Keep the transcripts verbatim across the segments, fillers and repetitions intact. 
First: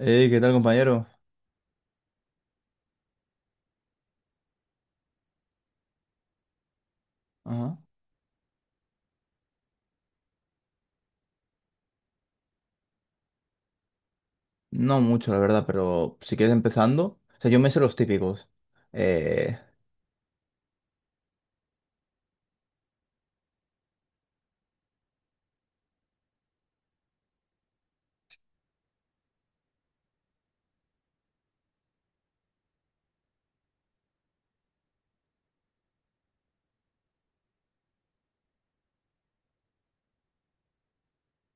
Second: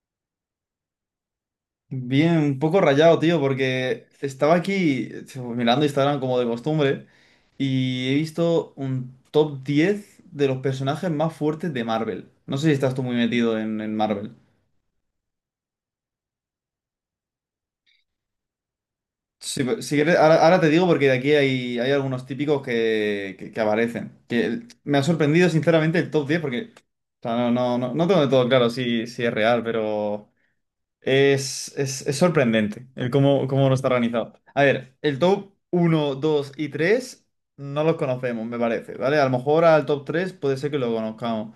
Hey, ¿qué tal, compañero? Bien, un poco rayado, tío, porque estaba aquí eh, mirando Instagram como de costumbre Ajá. y he visto un top diez de los personajes más fuertes de Marvel. No sé si estás tú muy metido en, en Marvel. No mucho, la verdad, pero si quieres empezando. O sea, yo me sé los típicos. Eh, Si, si quieres, ahora, ahora te digo porque de aquí hay, hay algunos típicos que, que, que aparecen. Que el- me ha sorprendido sinceramente el top diez porque o sea, no, no, no, no tengo de todo claro si, si es real, pero... Es, es, es sorprendente el cómo, cómo no está organizado. A ver, el top uno dos y tres no los conocemos, me parece, ¿vale? A lo mejor al top tres puede ser que lo conozcamos,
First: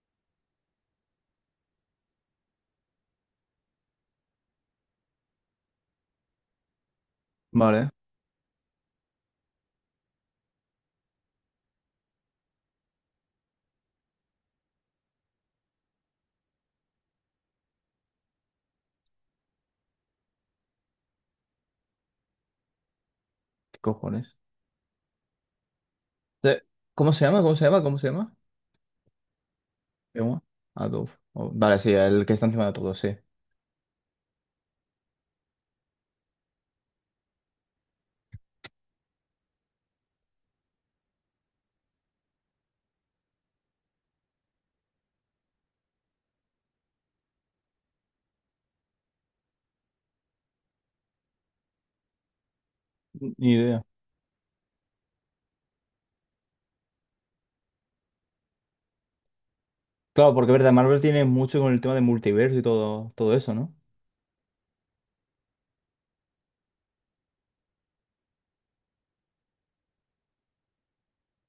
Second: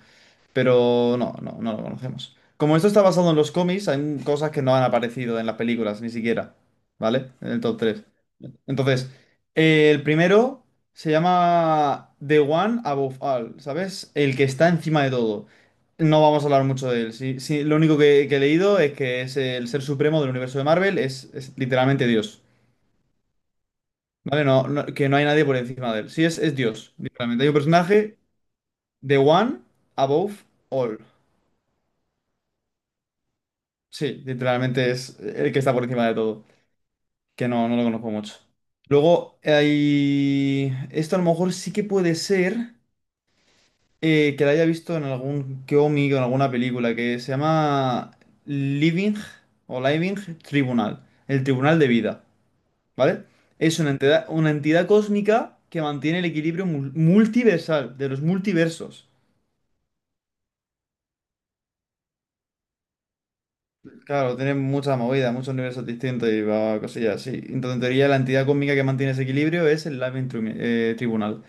pero no, no, no lo conocemos. Como esto está basado en los cómics, hay un- cosas que no han aparecido en las películas, ni siquiera, ¿vale? En el top vale, tres. Entonces, eh, el primero se llama The One Above All, ¿sabes? El que está encima de todo. No vamos a hablar mucho de él. Sí, sí, lo único que, que he leído es que es el ser supremo del universo de Marvel, es, es literalmente Dios. ¿qué cojones? ¿Vale? No, no- que no hay nadie por encima de él. Sí, es, es Te- Dios, ¿Cómo se llama? literalmente. Hay un ¿Cómo se llama? ¿Cómo se personaje, llama? The One Above ¿Cómo? All. Adobe. Oh, vale, sí, el que está encima de todo, sí. Sí, literalmente es el que está por encima de todo, que no, no lo conozco mucho. Luego, hay... esto a lo mejor sí que puede ser eh, que lo haya visto en algún cómic o en alguna película, que se llama Living o Living Tribunal, el Tribunal de Vida, ¿vale? Ni Es idea. una entidad, una entidad cósmica que mantiene el equilibrio mul- multiversal de los multiversos. Claro, porque verdad, Marvel tiene mucho con el tema de multiverso y todo, todo eso, ¿no? Claro, tiene mucha movida, muchos universos distintos y va cosillas así. Entonces, en teoría, la entidad cósmica que mantiene ese equilibrio es el Living Trim- eh, Tribunal,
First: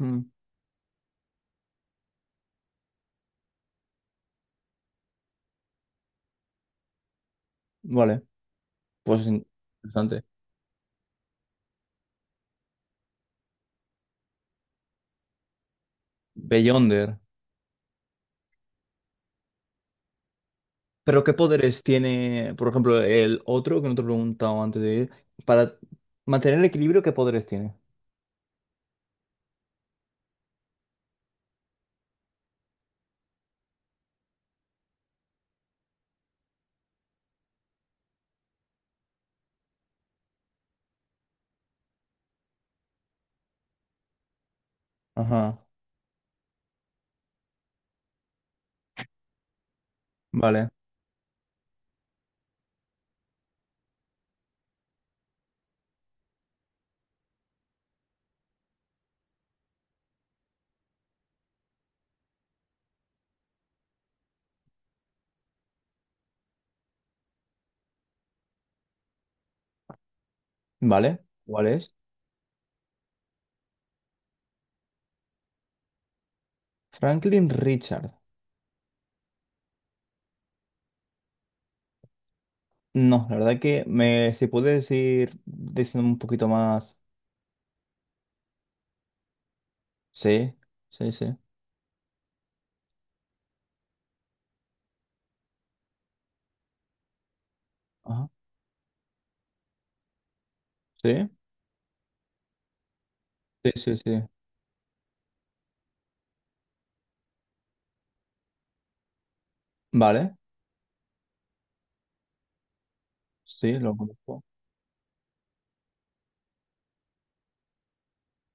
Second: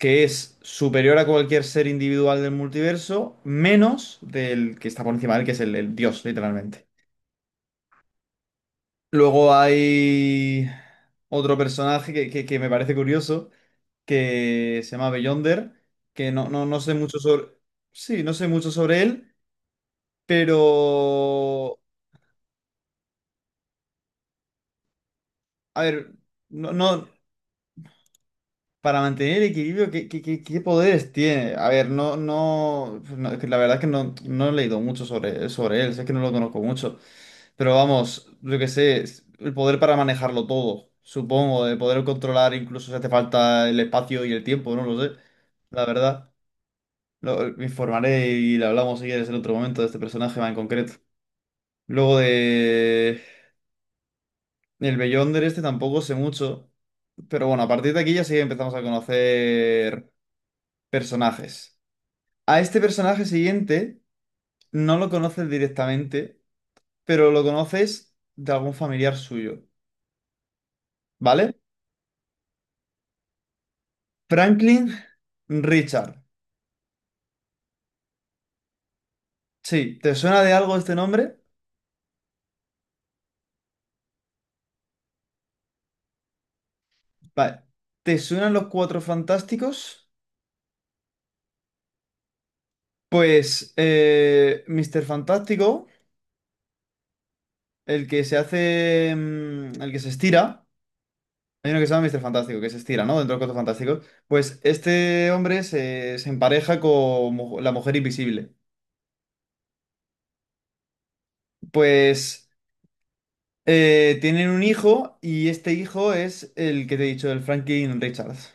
que Mm, es superior a cualquier ser individual del multiverso, menos del que está por encima de él, que es el, el dios, literalmente. vale, pues in- Luego interesante. hay otro personaje que, que- que me parece curioso, que se llama Beyonder, que no, no, no sé Beyonder. mucho sobre... Sí, no sé mucho sobre él, ¿Pero qué pero... poderes tiene, por ejemplo, el otro que no te he preguntado antes de ir? Para A ver... mantener el No, equilibrio, no- ¿qué poderes tiene? Para mantener el equilibrio, ¿qué, qué, qué- ¿qué poderes tiene? A ver, no, no, pues, no, es que la verdad es que no, no he leído mucho sobre, sobre él, sé que no lo conozco mucho, pero vamos, yo que sé, es el poder para manejarlo todo, supongo, de poder controlar incluso si hace falta el espacio y el tiempo, no lo sé, Ajá, la verdad. Lo- me informaré y le hablamos si quieres en otro momento de este personaje más en vale, concreto. Luego de... El Beyonder este tampoco sé mucho, pero bueno, a partir de aquí ya sí empezamos a conocer personajes. A este personaje siguiente no lo conoces directamente, pero lo conoces de algún familiar suyo, vale. ¿vale? ¿Cuál es? Franklin Richard. Franklin Richard. Sí, ¿te suena de algo este nombre? No, la verdad que me, si puedes ir diciendo un poquito más. Vale. ¿Te suenan los Cuatro Fantásticos? Sí, sí, sí. Pues eh, míster Fantástico, el que Ajá, se hace, mm, el que se estira, sí, hay uno que se llama míster Fantástico, que se estira, ¿no? Dentro de los Cuatro sí, sí, Fantásticos. sí. Pues este hombre se, se empareja con mu- la mujer invisible. Vale, Pues... sí, lo Eh, conozco. tienen un hijo y este hijo es el que te he dicho, el Franklin Richards.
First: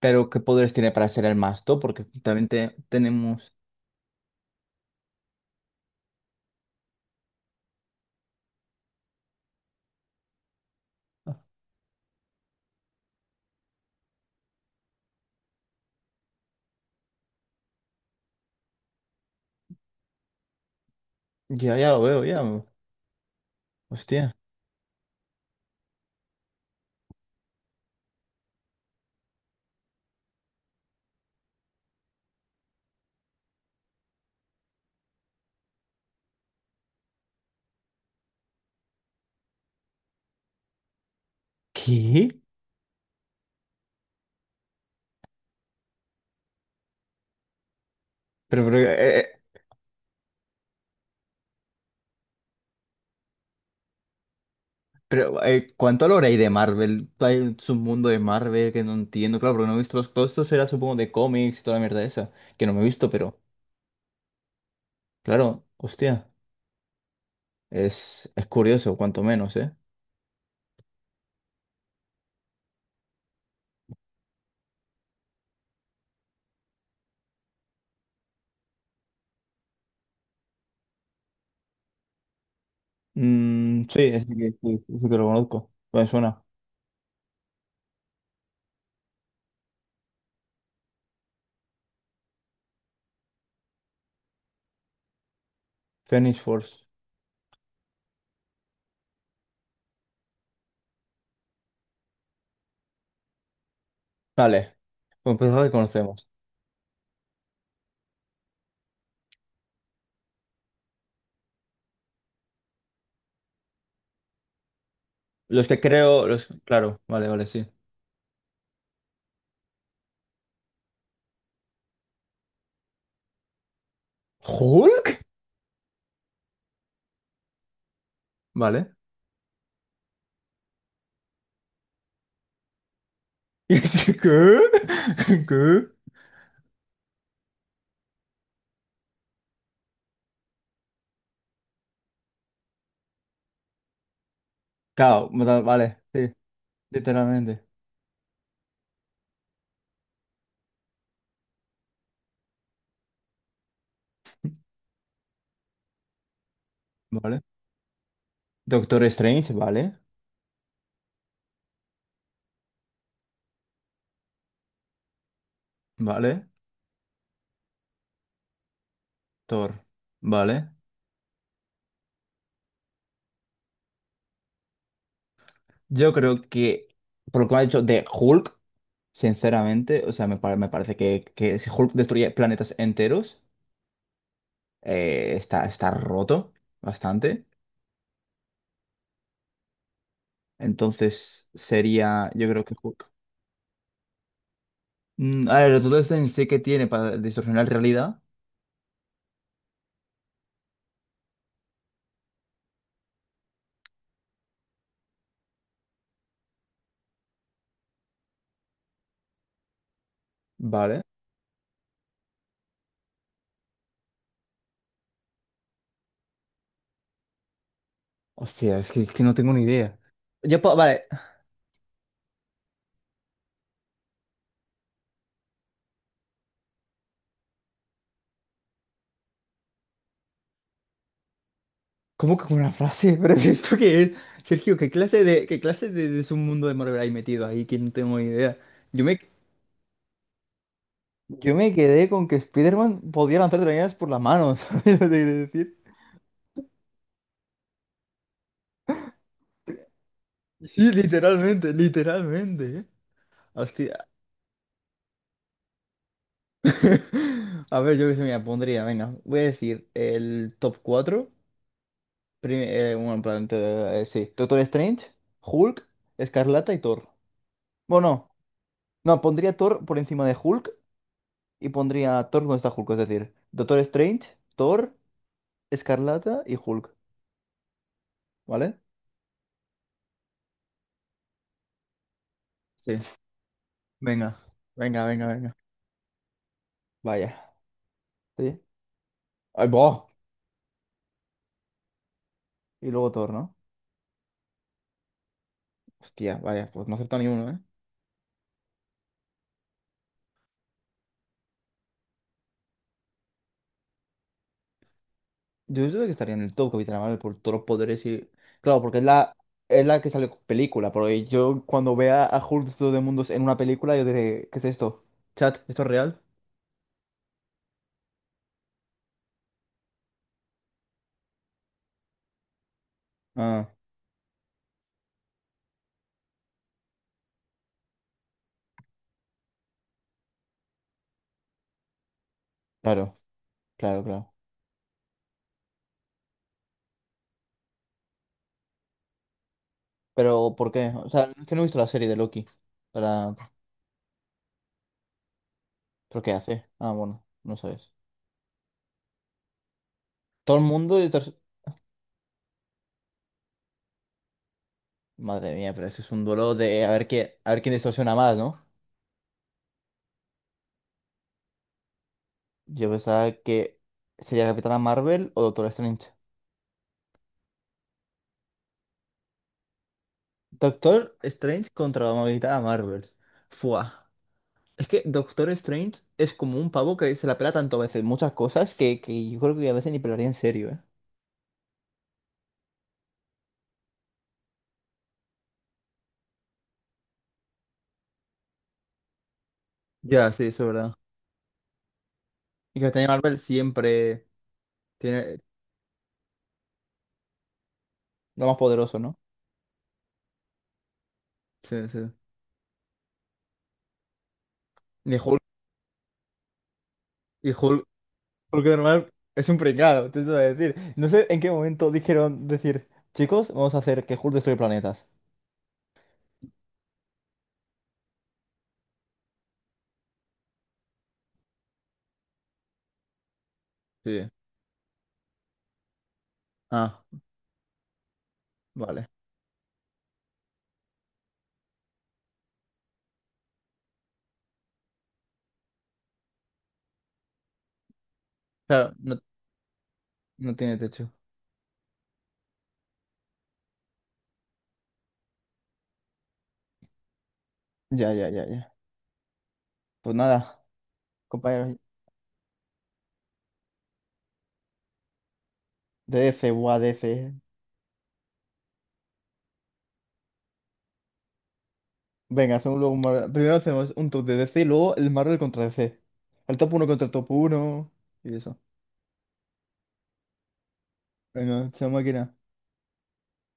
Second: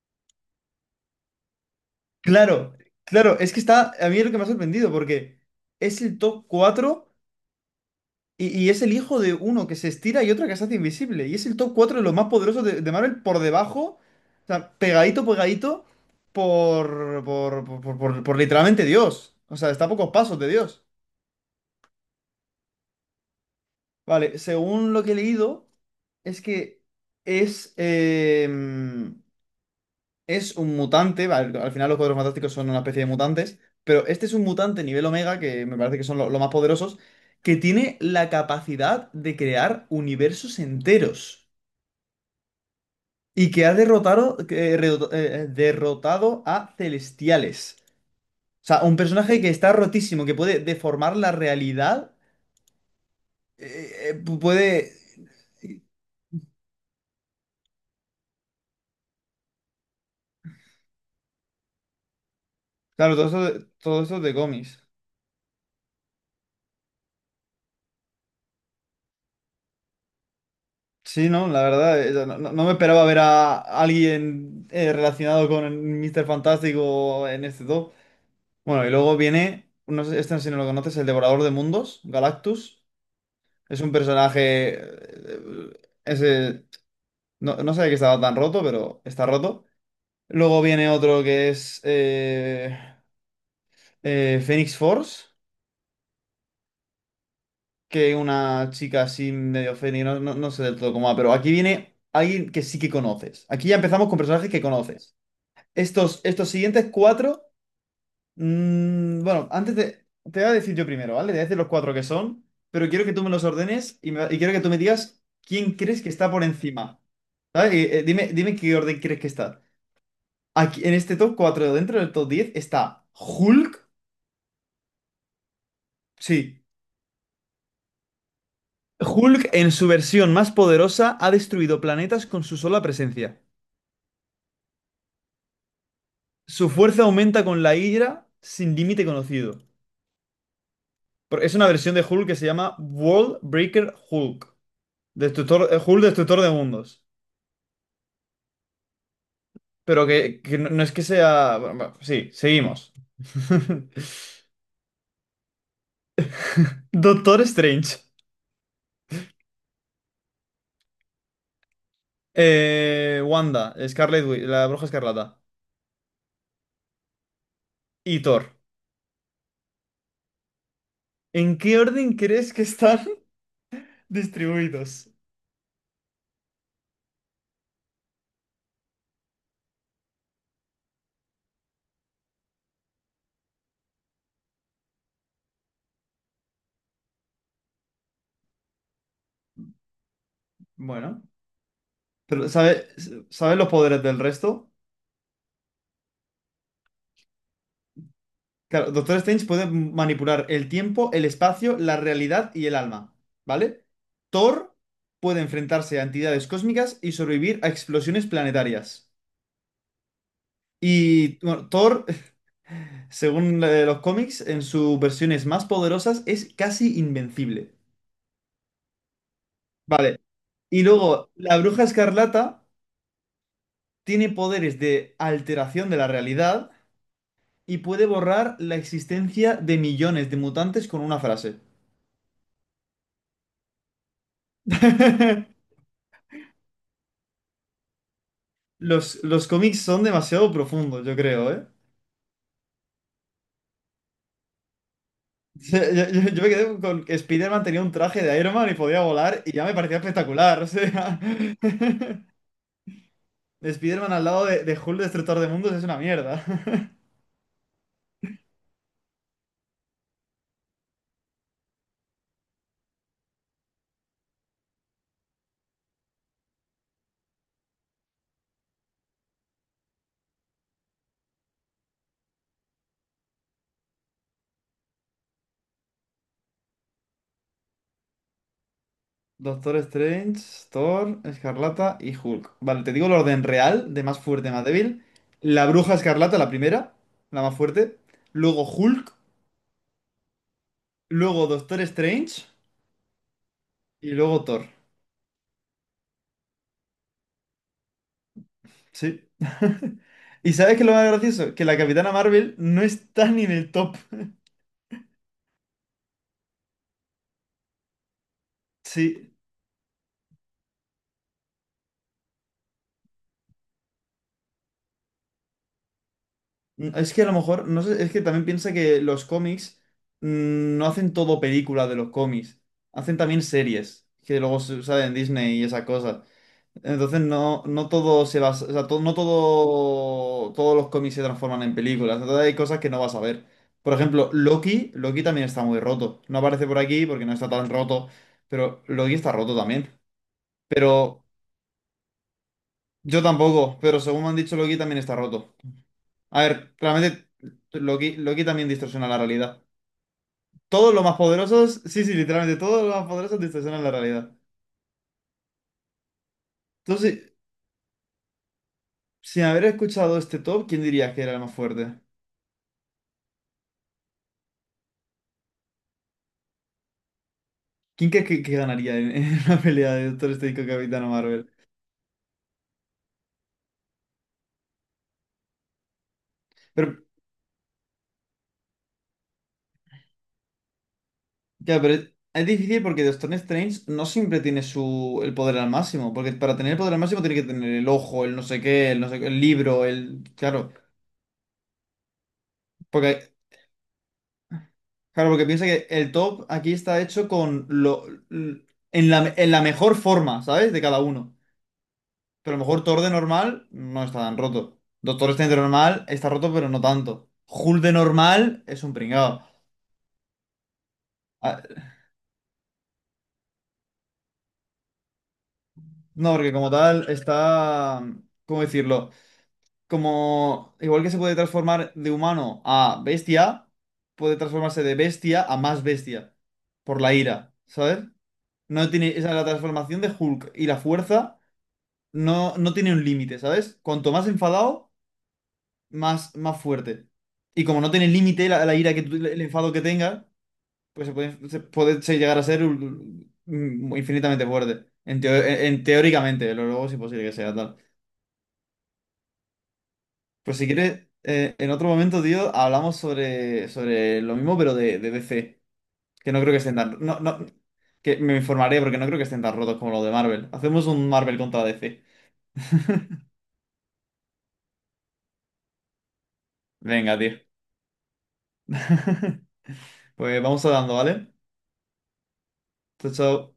Pero, ¿qué poderes tiene para ser el masto? Porque también te- Claro, claro, tenemos. es que está, a mí es lo que me ha sorprendido porque es el top cuatro y, y es el hijo de uno que se estira y otro que se hace invisible. Y es el top cuatro de los más poderosos de, de Marvel por debajo, o sea, pegadito, pegadito por, por, por, por, por- por literalmente Dios. O sea, está a pocos pasos de Dios. Ya, ya lo veo, ya. Hostia. Vale, según lo que he leído, es que es... em, es un mutante, al, al final los Cuatro Fantásticos son una especie de mutantes, pero este es un mutante nivel Omega, que me parece que son lo- los más poderosos, que tiene la capacidad de crear universos enteros ¿Qué? y que ha derrotado, que, eh, redo- eh, eh, derrotado a Celestiales. Pero, O pero, sea, un eh, personaje eh, que está rotísimo, que puede deformar la realidad, eh, eh, puede... Pero, eh, ¿cuánto hablará ahí de Marvel? Hay un mundo de Marvel que no entiendo, claro, porque no he visto los todos esto será supongo de cómics y toda la mierda esa, que no me he visto, Claro, todo pero esto, de- todo esto de cómics. claro, hostia, es, es curioso, cuanto menos, ¿eh? Sí, no, la verdad, eh, no, no- no me esperaba ver a alguien eh, relacionado con míster Fantástico en este top. Bueno, y luego viene, no sé, este si no lo conoces, el Devorador de Mundos, Galactus. Es Mm, un sí, es que, personaje, sí, ese que lo conozco, eh, me suena. ese, no, no sabía que estaba tan roto, pero está roto. Luego viene otro que es eh, eh, Phoenix Force, Phoenix Force. que una chica así medio Phoenix, no, no no sé del todo cómo va, pero aquí viene alguien que sí que conoces. Aquí ya empezamos con personajes que Vale, conoces. pues empezamos que Estos, conocemos. estos siguientes cuatro, mm, bueno, antes de- te voy a decir yo primero, ¿vale? Te voy a decir los cuatro que son, pero quiero que tú me los ordenes y, me- y quiero que tú me digas Los quién que crees que creo, está por los, encima, claro, vale, vale, sí. ¿sabes? Y, eh, dime, dime qué orden crees que está. Aquí, en este top cuatro dentro del top diez está Hulk. ¿Hulk? Sí, Vale. Hulk en su versión más poderosa ha destruido planetas con su sola presencia. ¿Qué? ¿Qué? Su fuerza aumenta con la Hydra sin límite conocido. Por- Es una versión de Hulk que se llama World Breaker Hulk. Claro, Destructor, eh, vale, Hulk, sí, destructor de mundos. literalmente. Pero que, que no, no es que sea. Bueno, bueno, sí, seguimos. Vale. Doctor Strange. Doctor Strange, vale, Eh, Wanda, Scarlet Witch, la Bruja Escarlata. vale. Y Thor. Thor, vale. ¿En qué orden crees que están distribuidos? Yo creo que, por lo que me ha dicho de Hulk, sinceramente, o sea, me, pare- me parece que, que si Hulk destruye planetas enteros, eh, está, está roto bastante. Bueno, Entonces sería, yo pero creo que ¿sabe- Hulk. ¿sabes los poderes del resto? Mm, a ver, Doctor Strange sí que tiene para distorsionar realidad, Claro, Doctor Strange puede manipular el tiempo, el espacio, la realidad y el alma, ¿vale? Thor puede enfrentarse a entidades cósmicas y sobrevivir a explosiones planetarias. vale. Y bueno, Thor, según eh, los cómics, en sus versiones más poderosas es casi invencible. Hostia, es que, que no tengo ni idea. Vale. Yo puedo, Y vale. luego, la Bruja Escarlata tiene poderes de alteración de la realidad y puede borrar la existencia de millones de mutantes con una frase. ¿Cómo que con una frase? ¿Pero esto qué es? Sergio, ¿qué clase de, qué clase de, de submundo de Marvel hay metido ahí? Que no tengo ni idea. Yo me, Los, los cómics son demasiado profundos, yo creo, yo ¿eh? me quedé con que Spider-Man podía lanzar telarañas por las manos, ¿sabes lo que quiero decir? Yo, yo- yo- yo me quedé con que Spider-Man tenía un traje de Iron Man y podía volar y ya me parecía espectacular, o Sí, sea. literalmente, literalmente, ¿eh? Hostia. Spider-Man al lado de, de Hulk Destructor de Mundos es una mierda. A ver, yo qué se me pondría, venga, voy a decir el top cuatro. Prim- eh, bueno, en plan, te- eh, sí. Doctor Strange, Hulk, Escarlata y Thor. Bueno, no, pondría Thor por encima de Hulk. Y pondría a Thor donde está Hulk, es decir, Doctor Strange, Thor, Escarlata y Hulk, ¿vale? Doctor Strange, Thor, Escarlata y Hulk. Vale, te Sí. digo el orden real, de más Venga, fuerte a más venga, débil. venga, venga. La Bruja Escarlata, la primera, la Vaya. más fuerte. ¿Sí? Luego Hulk, ¡Ay, boh! luego Doctor Strange Y luego Thor, ¿no? y luego Thor. Hostia, vaya, pues no acepta ni uno, ¿eh? Sí. ¿Y sabes qué es lo más gracioso? Que la Capitana Marvel no está ni en el top. Yo creo que estaría en el top Capitana Marvel por todos los poderes y... Claro, porque es Sí. la, es la que sale con película, pero yo cuando vea a Hulk de todo el mundo en una película, yo diré, ¿qué es esto? ¿Chat? ¿Esto es real? Mm, es que a lo mejor, no sé, es que también piensa que los cómics mm, no hacen todo película de los cómics, hacen también Ah, series, que luego se- salen en Disney y esa cosa. Entonces no, no todo se basa, o sea, to- no todo, todos los cómics se transforman en películas, entonces hay cosas que no claro, vas a ver. Por claro, ejemplo, claro. Loki, Loki también está muy roto. No aparece por aquí porque no está tan roto, pero Loki está roto también. Pero, ¿por qué? O Pero sea, es que no he visto la serie de Loki yo para... tampoco, pero según me han dicho, Loki también está roto. ¿Pero qué A hace? ver, Ah, bueno, realmente no sabes. Loki, Loki también distorsiona la realidad. Todo el Todos mundo los más distorsiona. poderosos, sí, sí, literalmente todos los más poderosos distorsionan la realidad. Madre mía, pero ese es un duelo de a ver Entonces, qué, a ver quién distorsiona más, ¿no? sin haber escuchado este top, ¿quién dirías que era el más fuerte? Yo pensaba que sería Capitana Marvel o Doctor Strange. ¿Quién crees que, que ganaría en, en una pelea de Doctor Strange con Capitana Doctor Marvel? Strange contra la Capitana Marvel. Fua. Es que Doctor Strange es como un Pero, pavo que se la pela tanto a veces muchas cosas que, que yo creo que a veces ni pelaría en serio, ¿eh? ya, pero es, es difícil porque Doctor Strange no siempre tiene su, el poder al máximo, porque para tener el poder al máximo tiene que tener el ojo, el no sé qué, el no sé qué, el libro, el... Ya, sí, eso Claro, es verdad. Y Capitana porque Marvel siempre Claro, tiene porque piensa que el top aquí está hecho con lo lo más l- poderoso, en ¿no? la, en la mejor forma, ¿sabes? De cada uno. Sí, sí. Pero a lo mejor Thor de normal no está tan roto. Ni Doctor Hulk, Strange de normal está roto, pero no tanto. y Hulk Hulk, de normal porque de es un normal pringao. es un pringado, te voy a decir. No sé en qué Ah, momento dijeron decir, chicos, vamos a hacer que Hulk destruye planetas. no, porque como tal está. ¿Cómo decirlo? Como. Igual que se puede transformar de humano a bestia, Sí. puede transformarse de bestia a más bestia. Ah, Por la ira, ¿sabes? No vale. tiene. Esa es la transformación de Hulk y la fuerza. No, no tiene un límite, ¿sabes? Cuanto más enfadado, más, más fuerte. Y como no tiene límite la, la Claro, ira que tú- no, el enfado que tenga, no tiene pues techo. se puede, se puede se- llegar a ser un- un- infinitamente fuerte. En, teo- e, en- Teóricamente, pero luego es imposible que sea tal. Ya, ya, ya, ya. Pues Pues nada, si quieres, eh, en compañeros, otro momento, tío, hablamos sobre, sobre lo mismo, pero de, de D C. Que no D C, creo que o estén tan. D C. No, no, que me informaré porque no creo que estén tan rotos como los de Marvel. Hacemos un Marvel contra D C. Venga, hacemos luego un Marvel- Primero hacemos un top de D C y luego el Marvel contra D C. El top uno contra el Venga, top tío. uno y eso. Pues vamos hablando, ¿vale? Venga, chao máquina. So